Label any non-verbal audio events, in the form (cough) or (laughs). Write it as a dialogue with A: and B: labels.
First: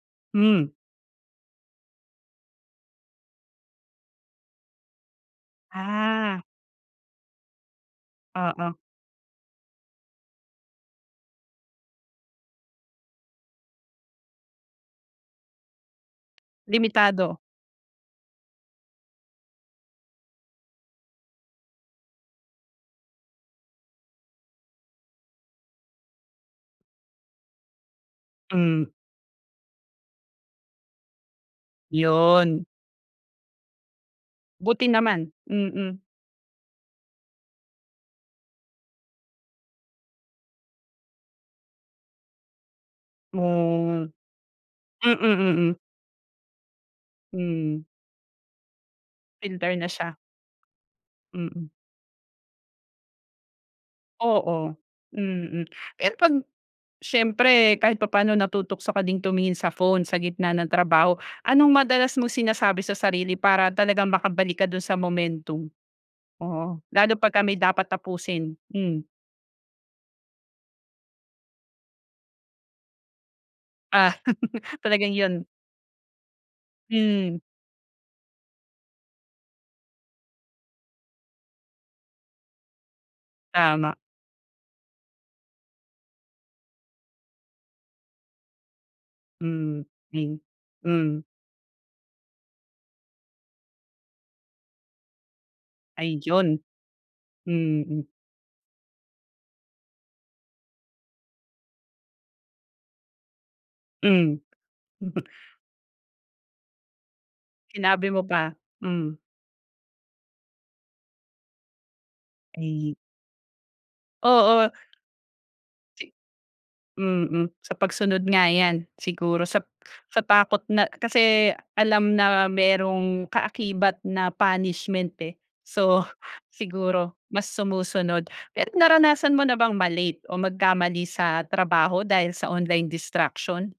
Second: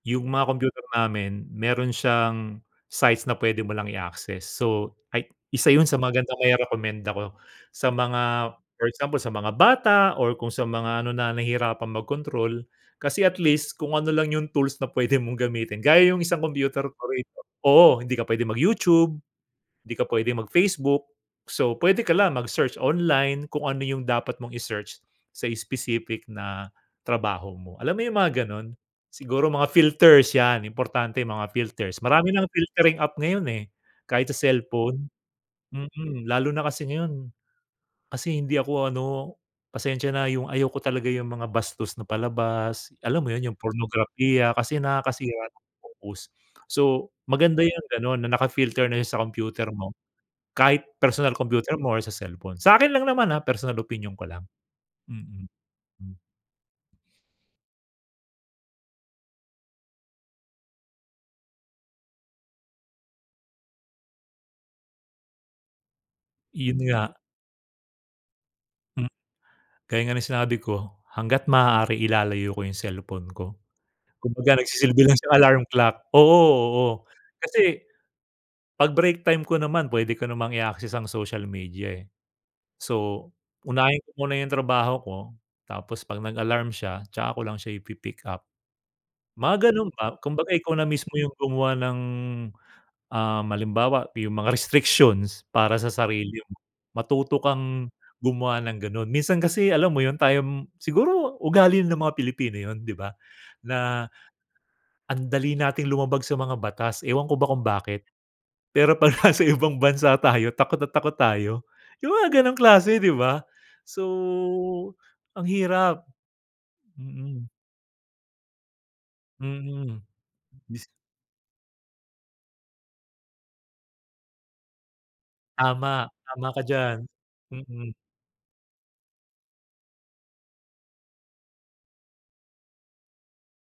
A: 'Yung mga
B: Hmm.
A: kompyuter namin meron siyang sites na pwede mo lang i access. So, ay isa 'yun sa magandang
B: Ah.
A: mairekomenda ko sa mga
B: Oo.
A: for example, sa mga bata or kung sa mga ano, na nahihirapan mag-control. Kasi at least, kung ano lang 'yung tools na pwede mong gamitin, gaya 'yung isang kompyuter ko rito.
B: Limitado.
A: Oo, hindi ka pwede mag YouTube, 'di ka pwedeng mag-Facebook. So, pwede ka lang mag-search online kung ano 'yung dapat mong i-search sa specific na trabaho mo. Alam mo 'yung mga ganon?
B: Hmm.
A: Siguro mga filters, yan importante 'yung mga filters. Marami ng
B: 'Yon.
A: filtering app ngayon, eh, kahit sa
B: Buti
A: cellphone.
B: naman. Mm.
A: Mm, lalo na kasi ngayon kasi hindi ako ano, pasensya na, 'yung ayaw ko talaga 'yung mga bastos na palabas, alam mo 'yun, 'yung
B: Hmm.
A: pornograpiya kasi
B: Mm,
A: nakakasira ng
B: mm.
A: focus. So, maganda
B: Hmm.
A: 'yung gano'n na naka-filter na 'yun sa computer
B: Filter na
A: mo.
B: siya.
A: Kahit personal
B: Mm.
A: computer mo or sa cellphone. Sa akin lang naman ah, personal opinion ko lang.
B: Oo.
A: Mm.
B: Mm. Pero
A: Mm.
B: 'pag syempre kahit papaano natutukso ka ding tumingin sa phone sa gitna ng trabaho. Anong madalas mong sinasabi sa sarili para talagang makabalik ka dun sa momentum?
A: 'Yun
B: Oo.
A: nga.
B: Lalo 'pagka may dapat tapusin? Hmm.
A: Hmm. Gaya nga ng sinabi ko, hangga't maaari ilalayo ko 'yung cellphone ko.
B: Ah.
A: Kumbaga,
B: (laughs)
A: nagsisilbi
B: Talagang
A: lang siyang
B: 'yun.
A: alarm clock. Oo oo.
B: Hmm.
A: Kasi 'pag break time ko naman pwede ko namang i-access ang social media, eh. So,
B: Tama
A: unahin ko muna 'yung trabaho ko, tapos 'pag nag-alarm siya, tsaka ko lang siya ipi-pick-up. Mga
B: Hmm,
A: ganun ba.
B: hmm,
A: Kumbaga, ikaw na mismo
B: hmm.
A: 'yung gumawa ng, um, halimbawa, 'yung mga restrictions para sa sarili mo.
B: Ayun!
A: Matuto kang
B: Mm.
A: gumawa ng ganon. Minsan kasi alam mo 'yun tayong siguro ugali ng mga Pilipino 'yun, 'di ba? Na
B: Hmm.
A: ang
B: (chuckles)
A: dali nating lumabag sa mga batas, ewan ko ba kung bakit.
B: Sinabi mo pa,
A: Pero 'pag
B: hmm.
A: nasa ibang bansa tayo takot na takot tayo. 'Yung mga gano'ng
B: Ay.
A: klase, 'di ba? So,
B: Oo.
A: ang hirap.
B: Si
A: Mm.
B: Mm. Sa pagsunod nga yan. Siguro sa
A: Mm.
B: sa takot na
A: Dis
B: kasi alam na merong kaakibat na punishment, eh. So,
A: Tama, tama ka diyan.
B: siguro mas
A: Mm.
B: sumusunod. Pero naranasan mo na bang ma-late o magkamali sa trabaho dahil sa online distraction?